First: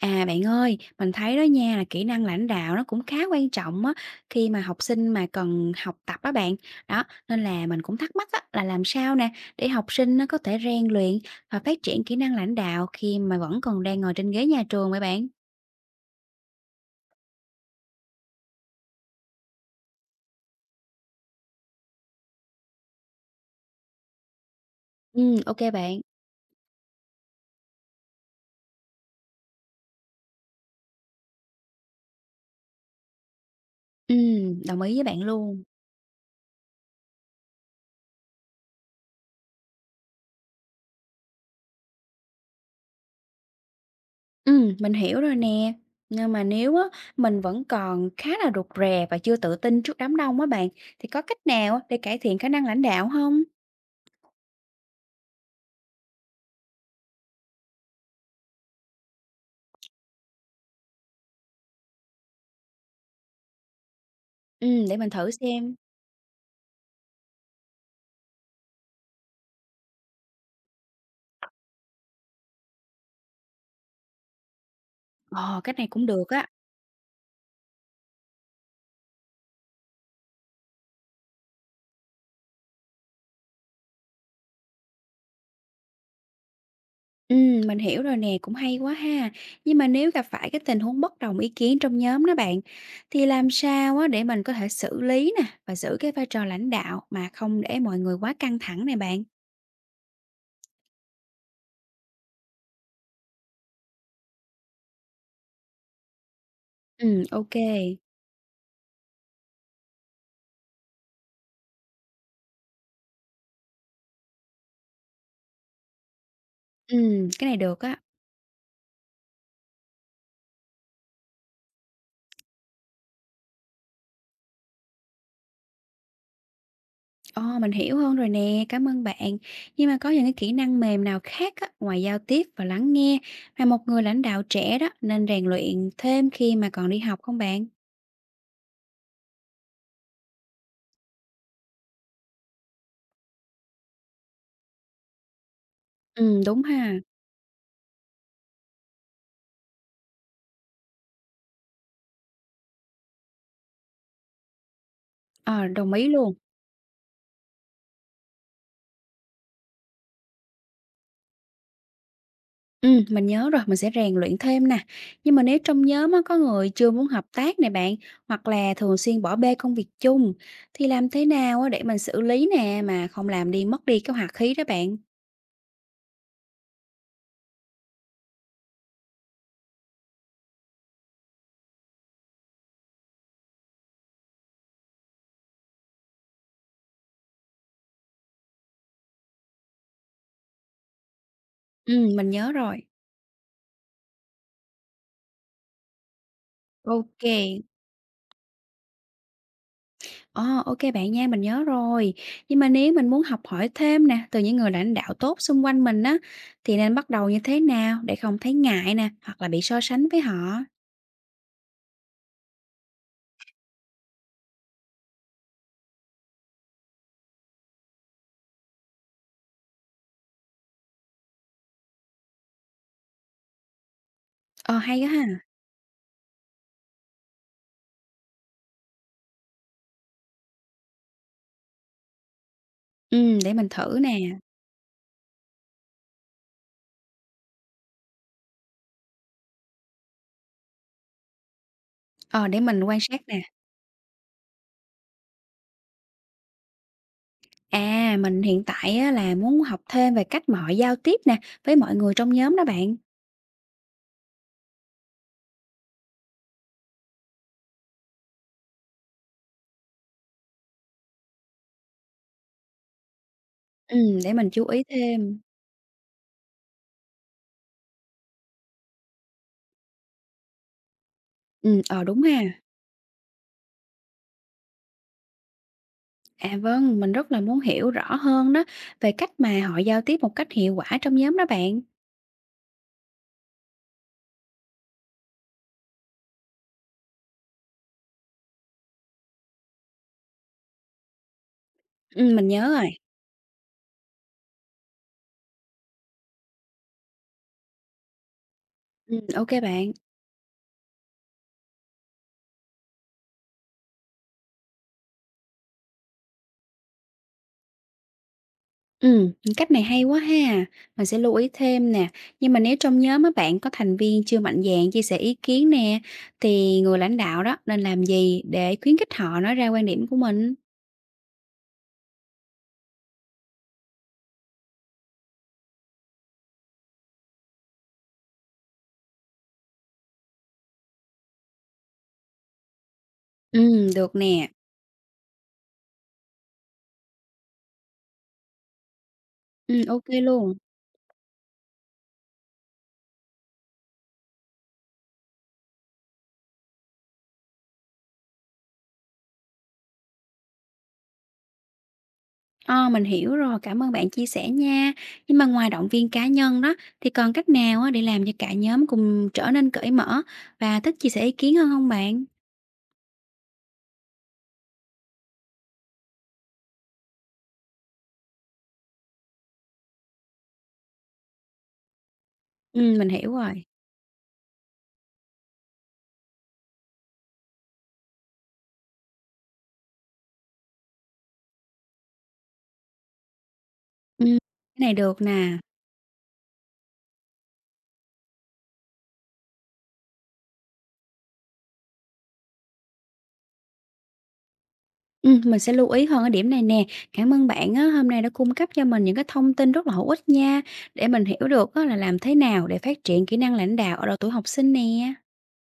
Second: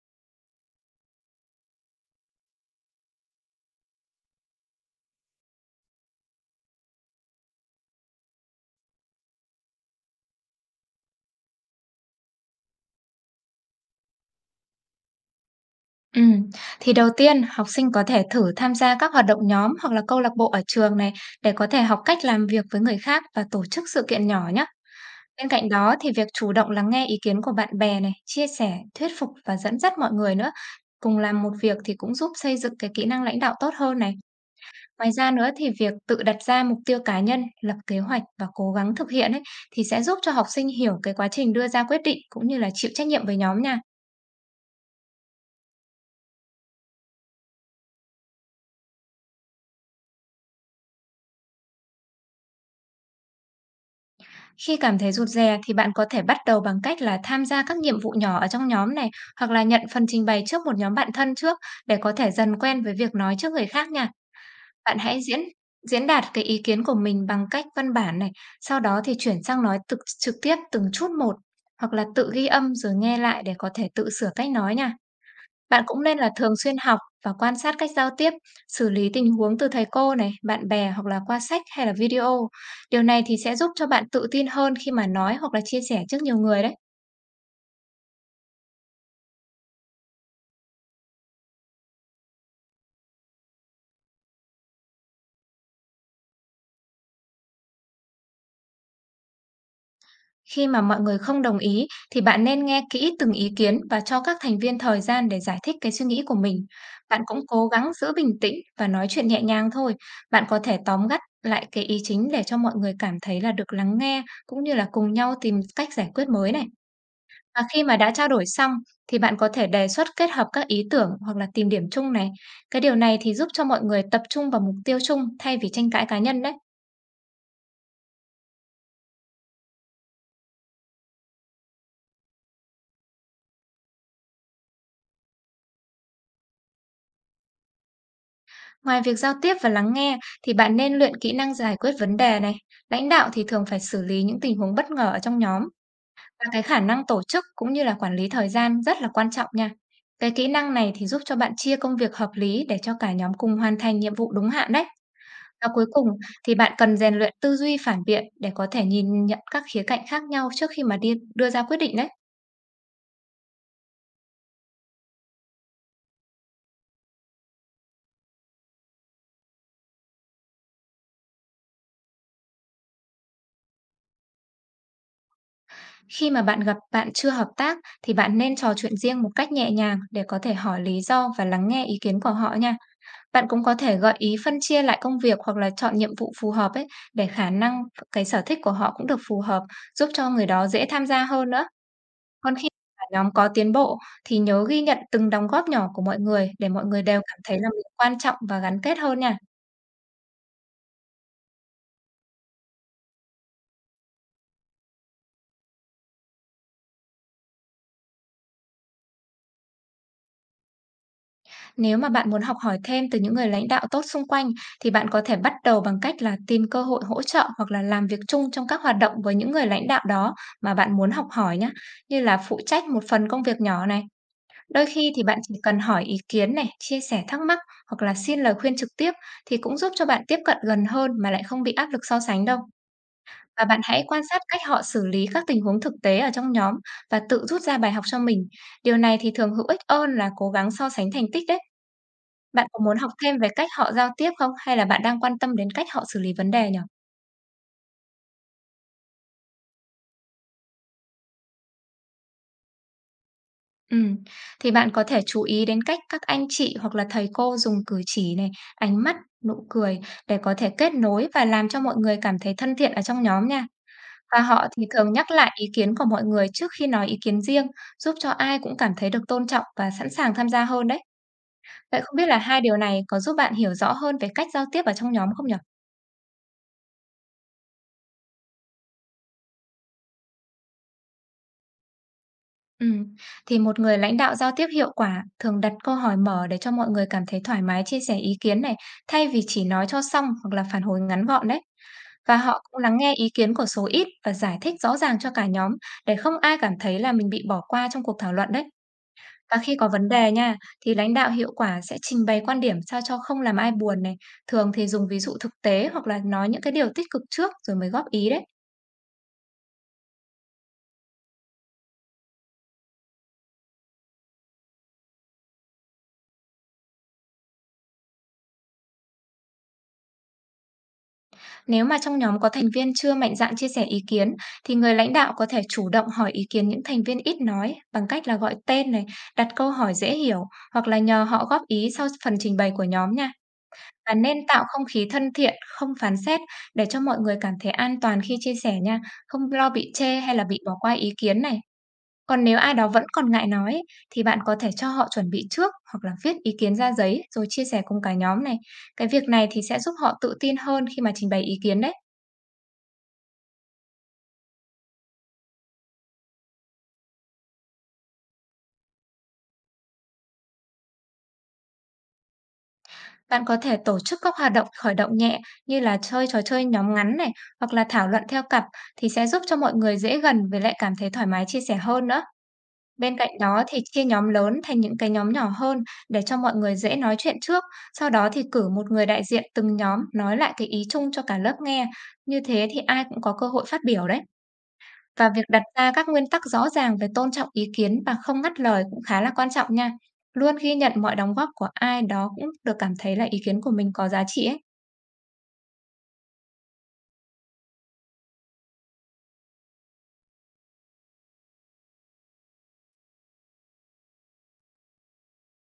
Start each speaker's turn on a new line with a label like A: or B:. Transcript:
A: À, bạn ơi, mình thấy đó nha là kỹ năng lãnh đạo nó cũng khá quan trọng á, khi mà học sinh mà cần học tập á bạn. Đó, nên là mình cũng thắc mắc á, là làm sao nè để học sinh nó có thể rèn luyện và phát triển kỹ năng lãnh đạo khi mà vẫn còn đang ngồi trên ghế nhà trường vậy bạn?
B: Ừm, thì đầu tiên học sinh có thể thử tham gia các hoạt động nhóm hoặc là câu lạc bộ ở trường này để có thể học cách làm việc với người khác và tổ chức sự kiện nhỏ nhé.
A: Ừ,
B: Bên
A: ok
B: cạnh đó
A: bạn.
B: thì việc chủ động lắng nghe ý kiến của bạn bè này, chia sẻ, thuyết phục và dẫn dắt mọi người nữa, cùng làm một việc thì cũng giúp xây dựng cái kỹ năng lãnh đạo tốt hơn này.
A: Đồng ý với
B: Ngoài
A: bạn
B: ra nữa
A: luôn.
B: thì việc tự đặt ra mục tiêu cá nhân, lập kế hoạch và cố gắng thực hiện ấy thì sẽ giúp cho học sinh hiểu cái quá trình đưa ra quyết định cũng như là chịu trách nhiệm với nhóm nha.
A: Mình hiểu rồi nè. Nhưng mà nếu á, mình vẫn còn khá là rụt rè và chưa tự tin trước đám đông á bạn, thì có cách nào á để cải thiện khả năng lãnh đạo không?
B: Khi cảm thấy rụt rè thì bạn có thể bắt đầu bằng cách là tham gia các nhiệm vụ nhỏ ở trong nhóm này hoặc là nhận phần trình bày trước một nhóm bạn thân trước để có thể dần quen với việc nói trước người khác nha.
A: Để
B: Bạn
A: mình
B: hãy
A: thử
B: diễn
A: xem.
B: diễn đạt cái ý kiến của mình bằng cách văn bản này, sau đó thì chuyển sang nói trực tiếp từng chút một hoặc là tự ghi âm rồi nghe lại để có thể tự sửa cách nói nha.
A: Ờ, cách
B: Bạn
A: này
B: cũng
A: cũng
B: nên
A: được
B: là
A: á.
B: thường xuyên học và quan sát cách giao tiếp, xử lý tình huống từ thầy cô này, bạn bè hoặc là qua sách hay là video. Điều này thì sẽ giúp cho bạn tự tin hơn khi mà nói hoặc là chia sẻ trước nhiều người đấy.
A: Mình hiểu rồi nè, cũng hay quá ha. Nhưng mà nếu gặp phải cái tình huống bất đồng ý kiến trong nhóm đó bạn, thì làm sao á để mình có thể xử lý nè và giữ cái vai trò lãnh đạo mà không để mọi người quá căng thẳng này bạn?
B: Khi mà mọi người không đồng ý thì bạn nên nghe kỹ từng ý kiến và cho các thành viên thời gian để giải thích cái suy nghĩ của mình. Bạn cũng
A: Ok.
B: cố gắng giữ bình tĩnh và nói chuyện nhẹ nhàng thôi. Bạn có thể tóm gắt lại cái ý chính để cho mọi người cảm thấy là được lắng nghe cũng như là cùng nhau tìm cách giải quyết mới này.
A: Cái này
B: Và
A: được
B: khi mà
A: á.
B: đã trao đổi xong thì bạn có thể đề xuất kết hợp các ý tưởng hoặc là tìm điểm chung này. Cái điều này thì giúp cho mọi người tập trung vào mục tiêu chung thay vì tranh cãi cá nhân đấy.
A: Ồ, mình hiểu hơn rồi nè, cảm ơn bạn. Nhưng mà có những cái kỹ năng mềm nào khác á, ngoài giao tiếp và lắng nghe mà một người lãnh đạo trẻ đó nên rèn luyện thêm khi mà còn đi học không bạn?
B: Ngoài việc giao tiếp và lắng nghe thì bạn nên luyện kỹ năng giải quyết vấn đề này. Lãnh đạo thì thường phải xử lý những tình huống bất ngờ ở trong nhóm
A: Ừ,
B: và cái
A: đúng
B: khả
A: ha.
B: năng tổ chức cũng như là quản lý thời gian rất là quan trọng nha. Cái kỹ năng này thì giúp cho bạn chia công việc hợp lý để cho cả nhóm cùng hoàn thành nhiệm vụ đúng hạn đấy. Và
A: Ờ,
B: cuối
A: đồng
B: cùng
A: ý luôn.
B: thì bạn cần rèn luyện tư duy phản biện để có thể nhìn nhận các khía cạnh khác nhau trước khi mà đi đưa ra quyết định đấy.
A: Mình nhớ rồi, mình sẽ rèn luyện thêm nè. Nhưng mà nếu trong nhóm á, có người chưa muốn hợp tác nè bạn, hoặc là thường xuyên bỏ bê công việc chung, thì làm thế nào á, để mình xử lý nè mà không làm mất đi cái hòa khí đó bạn?
B: Khi mà bạn gặp bạn chưa hợp tác thì bạn nên trò chuyện riêng một cách nhẹ nhàng để có thể hỏi lý do và lắng nghe ý kiến của họ nha. Bạn cũng có thể gợi ý phân chia lại công việc hoặc là chọn nhiệm vụ phù hợp ấy để khả năng cái sở thích của họ cũng được phù hợp, giúp cho người đó dễ tham gia hơn nữa.
A: Mình nhớ
B: Còn khi
A: rồi.
B: cả nhóm có tiến bộ thì nhớ ghi nhận từng đóng góp nhỏ của mọi người để mọi người đều
A: Ok,
B: cảm thấy là mình quan trọng và gắn kết hơn nha.
A: Ồ, ok bạn nha, mình nhớ rồi. Nhưng mà nếu mình muốn học hỏi thêm nè, từ những người lãnh đạo tốt xung quanh mình á, thì nên bắt đầu như thế nào để không thấy ngại nè, hoặc là bị so sánh với họ?
B: Nếu mà bạn muốn học hỏi thêm từ những người lãnh đạo tốt xung quanh thì bạn có thể bắt đầu bằng cách là tìm cơ hội hỗ trợ hoặc là làm việc chung trong các hoạt động với những người lãnh đạo đó mà bạn muốn học hỏi nhé, như là phụ trách một phần công việc nhỏ này.
A: Ờ,
B: Đôi
A: hay đó
B: khi thì
A: ha.
B: bạn chỉ cần hỏi ý kiến này, chia sẻ thắc mắc hoặc là xin lời khuyên trực tiếp thì cũng giúp cho bạn tiếp cận gần hơn mà lại không bị áp lực so sánh đâu.
A: Để
B: Và
A: mình
B: bạn
A: thử
B: hãy
A: nè.
B: quan sát cách họ xử lý các tình huống thực tế ở trong nhóm và tự rút ra bài học cho mình. Điều này thì thường hữu ích hơn là cố gắng so sánh thành tích đấy.
A: Ờ, để
B: Bạn có
A: mình
B: muốn
A: quan
B: học
A: sát
B: thêm
A: nè.
B: về cách họ giao tiếp không? Hay là bạn đang quan tâm đến cách họ xử lý vấn đề nhỉ?
A: À, mình hiện tại á, là muốn học thêm về cách mà họ giao tiếp nè, với mọi người trong nhóm đó bạn.
B: Ừ, thì bạn có thể chú ý đến cách các anh chị hoặc là thầy cô dùng cử chỉ này, ánh mắt, nụ cười để có thể kết nối và làm cho mọi người cảm thấy thân thiện ở trong nhóm nha.
A: Để
B: Và
A: mình chú
B: họ
A: ý
B: thì thường nhắc
A: thêm.
B: lại ý kiến của mọi người trước khi nói ý kiến riêng, giúp cho ai cũng cảm thấy được tôn trọng và sẵn sàng tham gia hơn đấy. Vậy
A: Ờ,
B: không
A: đúng
B: biết là
A: ha.
B: hai điều này có giúp bạn hiểu rõ hơn về cách giao tiếp ở trong nhóm không nhỉ?
A: À vâng, mình rất là muốn hiểu rõ hơn đó về cách mà họ giao tiếp một cách hiệu quả trong nhóm đó bạn.
B: Ừm, thì một người lãnh đạo giao tiếp hiệu quả thường đặt câu hỏi mở để cho mọi người cảm thấy thoải mái chia sẻ ý kiến này, thay vì chỉ nói cho xong hoặc là phản hồi ngắn gọn đấy. Và
A: Mình
B: họ
A: nhớ
B: cũng
A: rồi.
B: lắng nghe ý kiến của số ít và giải thích rõ ràng cho cả nhóm để không ai cảm thấy là mình bị bỏ qua trong cuộc thảo luận đấy.
A: Ok
B: Và khi có
A: bạn.
B: vấn đề nha, thì lãnh đạo hiệu quả sẽ trình bày quan điểm sao cho không làm ai buồn này. Thường thì dùng ví dụ thực tế hoặc là nói những cái điều tích cực trước rồi mới góp ý đấy.
A: Ừm, cách này hay quá ha. Mình sẽ lưu ý thêm nè. Nhưng mà nếu trong nhóm á bạn có thành viên chưa mạnh dạn chia sẻ ý kiến nè, thì người lãnh đạo đó nên làm gì để khuyến khích họ nói ra quan điểm của mình?
B: Nếu mà trong nhóm có thành viên chưa mạnh dạn chia sẻ ý kiến thì người lãnh đạo có thể chủ động hỏi ý kiến những thành viên ít nói bằng cách là gọi tên này, đặt câu hỏi dễ hiểu hoặc là nhờ họ góp ý sau phần trình bày của nhóm nha. Và
A: Được
B: nên
A: nè.
B: tạo không khí thân thiện, không phán xét để cho mọi người cảm thấy an toàn khi chia sẻ nha, không lo bị
A: Ô
B: chê hay là
A: luôn.
B: bị bỏ qua ý kiến này. Còn nếu ai đó vẫn còn ngại nói ấy, thì bạn có thể cho họ chuẩn bị trước hoặc là viết ý kiến ra giấy rồi chia sẻ cùng cả nhóm này. Cái việc này thì sẽ giúp họ tự tin hơn khi mà trình bày ý kiến đấy.
A: Ờ, mình hiểu rồi, cảm ơn bạn chia sẻ nha. Nhưng mà ngoài động viên cá nhân đó, thì còn cách nào á để làm cho cả nhóm cùng trở nên cởi mở và thích chia sẻ ý kiến hơn không bạn?
B: Bạn có thể tổ chức các hoạt động khởi động nhẹ như là chơi trò chơi nhóm ngắn này hoặc là thảo luận theo cặp thì sẽ giúp cho mọi người dễ gần với lại cảm thấy thoải mái chia sẻ hơn nữa.
A: Mình
B: Bên cạnh
A: hiểu
B: đó
A: rồi.
B: thì chia nhóm lớn thành những cái nhóm nhỏ hơn để cho mọi người dễ nói chuyện trước. Sau đó thì cử một người đại diện từng nhóm nói lại cái ý chung cho cả lớp nghe. Như thế thì ai cũng có cơ hội phát biểu đấy.
A: Ừm, cái này được
B: Và việc
A: nè.
B: đặt ra các nguyên tắc rõ ràng về tôn trọng ý kiến và không ngắt lời cũng khá là quan trọng nha. Luôn ghi nhận mọi đóng góp của ai đó cũng được cảm thấy là ý kiến của mình có giá trị ấy.
A: Mình sẽ lưu ý hơn ở điểm này nè. Cảm ơn bạn á, hôm nay đã cung cấp cho mình những cái thông tin rất là hữu ích nha, để mình hiểu được á là làm thế nào để phát triển kỹ năng lãnh đạo ở độ tuổi học sinh nè.